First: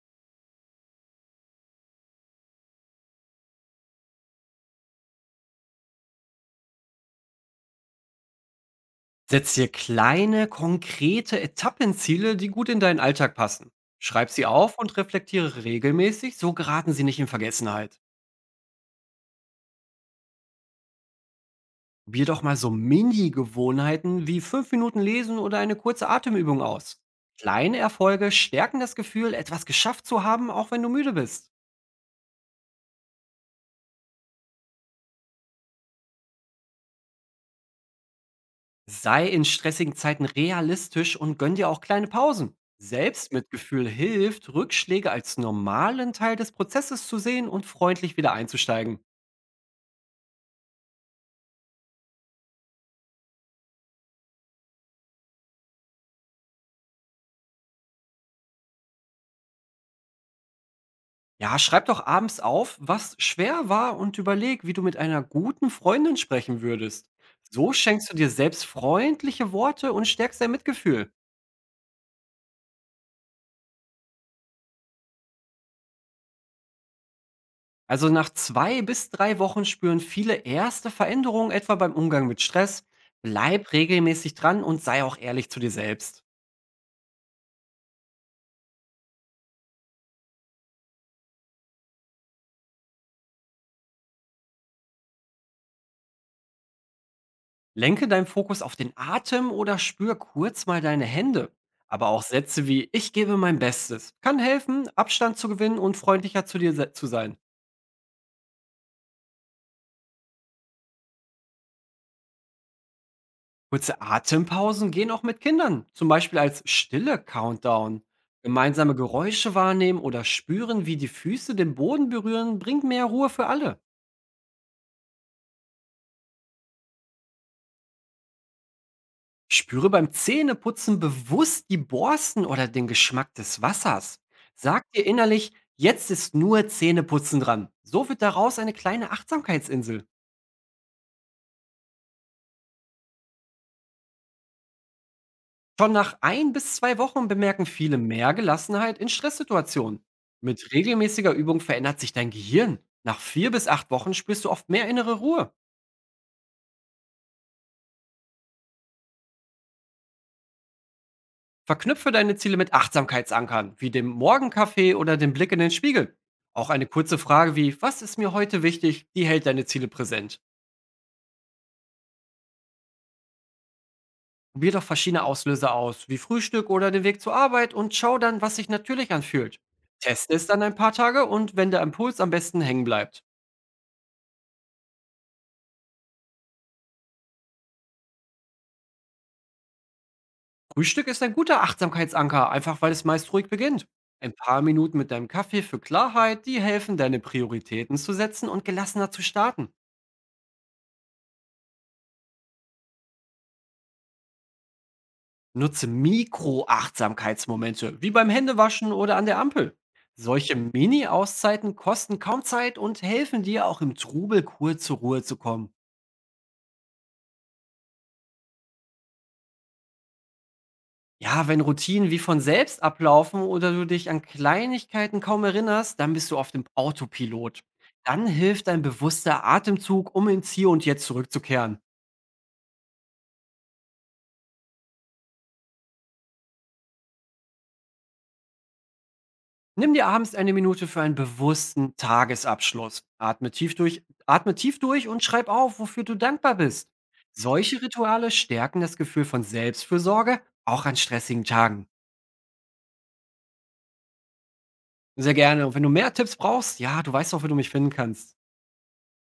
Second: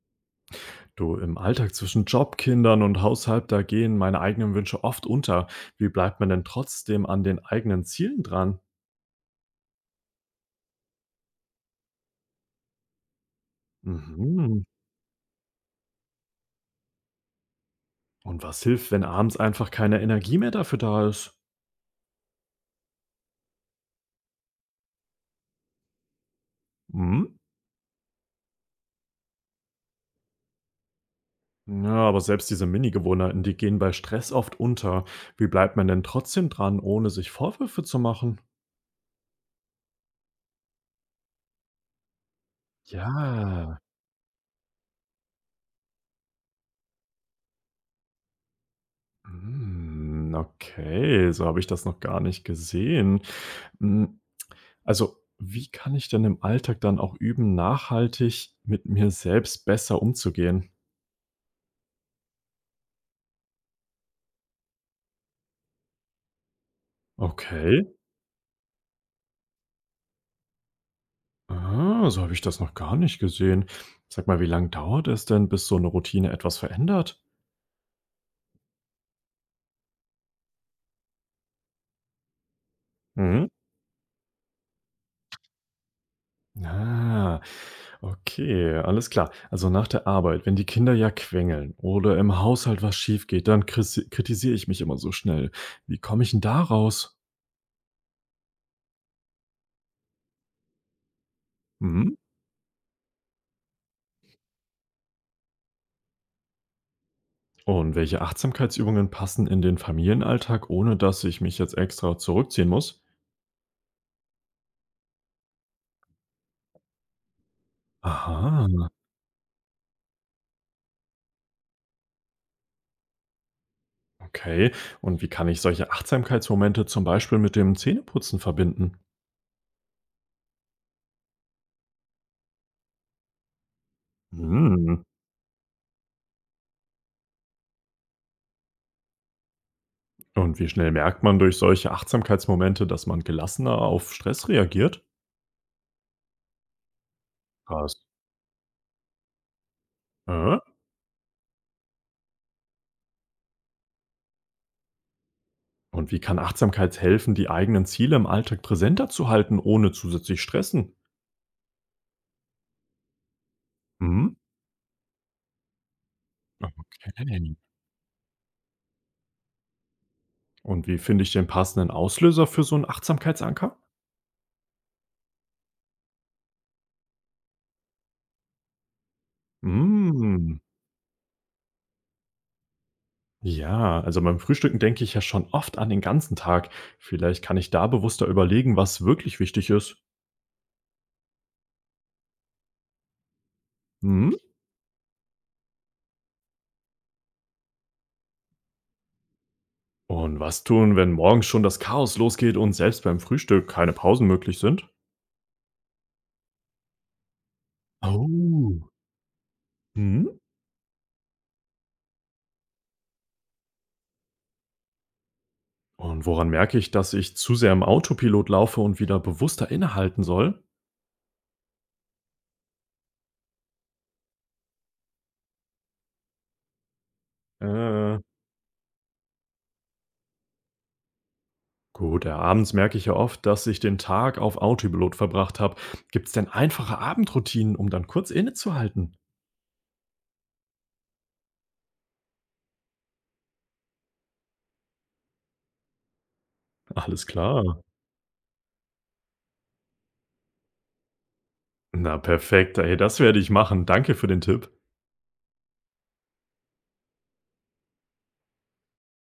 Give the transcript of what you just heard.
Du, im Alltag zwischen Job, Kindern und Haushalt, da gehen meine eigenen Wünsche oft unter. Wie bleibt man denn trotzdem an den eigenen Zielen dran? Setz dir kleine, konkrete Etappenziele, die gut in deinen Alltag passen. Schreib sie Mhm. auf und reflektiere regelmäßig, so geraten sie nicht in Vergessenheit. Und was hilft, wenn abends einfach keine Energie mehr dafür da ist? Probier doch mal so Mini-Gewohnheiten wie 5 Minuten lesen oder eine kurze Atemübung aus. Mhm. Kleine Erfolge stärken das Gefühl, etwas geschafft zu haben, auch wenn du müde bist. Ja, aber selbst diese Mini-Gewohnheiten, die gehen bei Stress oft unter. Wie bleibt man denn trotzdem dran, ohne sich Vorwürfe zu machen? Sei in stressigen Zeiten realistisch und gönn dir auch kleine Pausen. Ja. Selbstmitgefühl hilft, Rückschläge als normalen Teil des Prozesses zu sehen und freundlich wieder einzusteigen. Hm, okay, so habe ich das noch gar nicht gesehen. Hm, also, wie kann ich denn im Alltag dann auch üben, nachhaltig mit mir selbst besser umzugehen? Ja, schreib doch abends auf, was schwer war und überleg, wie du mit einer guten Freundin sprechen würdest. So Okay. schenkst du dir selbst freundliche Worte und stärkst dein Mitgefühl. Ah, so habe ich das noch gar nicht gesehen. Sag mal, wie lange dauert es denn, bis so eine Routine etwas verändert? Also nach 2 bis 3 Wochen spüren viele erste Veränderungen, etwa beim Umgang mit Stress. Mhm. Bleib regelmäßig dran und sei auch ehrlich zu dir selbst. Ah, okay, alles klar. Also, nach der Arbeit, wenn die Kinder ja quengeln oder im Haushalt was schief geht, dann kris kritisiere ich mich immer so schnell. Wie komme ich denn da raus? Lenke deinen Fokus auf den Atem oder spür kurz mal deine Hände. Aber Mhm. auch Sätze wie „Ich gebe mein Bestes" kann helfen, Abstand zu gewinnen und freundlicher zu dir zu sein. Und welche Achtsamkeitsübungen passen in den Familienalltag, ohne dass ich mich jetzt extra zurückziehen muss? Kurze Atempausen gehen auch mit Kindern, zum Beispiel als stille Countdown. Aha, Gemeinsame Geräusche wahrnehmen oder spüren, wie die Füße den Boden berühren, bringt mehr Ruhe für alle. okay. Und wie kann ich solche Achtsamkeitsmomente zum Beispiel mit dem Zähneputzen verbinden? Spüre beim Zähneputzen bewusst die Borsten oder den Geschmack des Wassers. Sag Hm. dir innerlich, jetzt ist nur Zähneputzen dran. So wird daraus eine kleine Achtsamkeitsinsel. Und wie schnell merkt man durch solche Achtsamkeitsmomente, dass man gelassener auf Stress reagiert? Schon nach 1 bis 2 Wochen bemerken Krass. viele mehr Gelassenheit in Stresssituationen. Äh? Mit regelmäßiger Übung verändert sich dein Gehirn. Nach 4 bis 8 Wochen spürst du oft mehr innere Ruhe. Und wie kann Achtsamkeit helfen, die eigenen Ziele im Alltag präsenter zu halten, ohne zusätzlich stressen? Verknüpfe deine Ziele mit Achtsamkeitsankern, wie dem Hm? Morgenkaffee oder dem Blick in den Spiegel. Auch eine kurze Okay. Frage wie „Was ist mir heute wichtig?" die hält deine Ziele präsent. Und wie finde ich den passenden Auslöser für so einen Achtsamkeitsanker? Probier doch verschiedene Auslöser aus, wie Frühstück oder den Weg zur Arbeit, und schau dann, was sich natürlich anfühlt. Teste es dann Hm, ein paar Tage und wenn der Impuls am besten hängen bleibt. ja, also beim Frühstücken denke ich ja schon oft an den ganzen Tag. Vielleicht kann ich da bewusster überlegen, was wirklich wichtig ist. Frühstück ist ein guter Achtsamkeitsanker, einfach weil es meist ruhig beginnt. Hm? Ein paar Minuten mit deinem Kaffee für Klarheit, die helfen, deine Prioritäten zu setzen und gelassener zu starten. Und was tun, wenn morgens schon das Chaos losgeht und selbst beim Frühstück keine Pausen möglich sind? Nutze Mikro-Achtsamkeitsmomente, wie beim Händewaschen Oh. oder an der Ampel. Hm? Solche Mini-Auszeiten kosten kaum Zeit und helfen dir auch im Trubel kurz zur Ruhe zu kommen. Und woran merke ich, dass ich zu sehr im Autopilot laufe und wieder bewusster innehalten soll? Ja, wenn Routinen wie von selbst ablaufen oder du dich an Kleinigkeiten kaum erinnerst, dann bist du auf dem Autopilot. Äh, Dann hilft ein bewusster Atemzug, um ins Hier und Jetzt zurückzukehren. gut, ja, abends merke ich ja oft, dass ich den Tag auf Autopilot verbracht habe. Gibt es denn einfache Abendroutinen, um dann kurz innezuhalten? Nimm dir abends 1 Minute für einen bewussten Tagesabschluss. Atme tief durch und schreib auf, wofür du dankbar bist. Alles Solche klar. Rituale stärken das Gefühl von Selbstfürsorge, auch an stressigen Tagen. Na perfekt, ey, das werde ich machen. Danke für den Tipp. Sehr gerne. Und wenn du mehr Tipps brauchst, ja, du weißt auch, wo du mich finden kannst.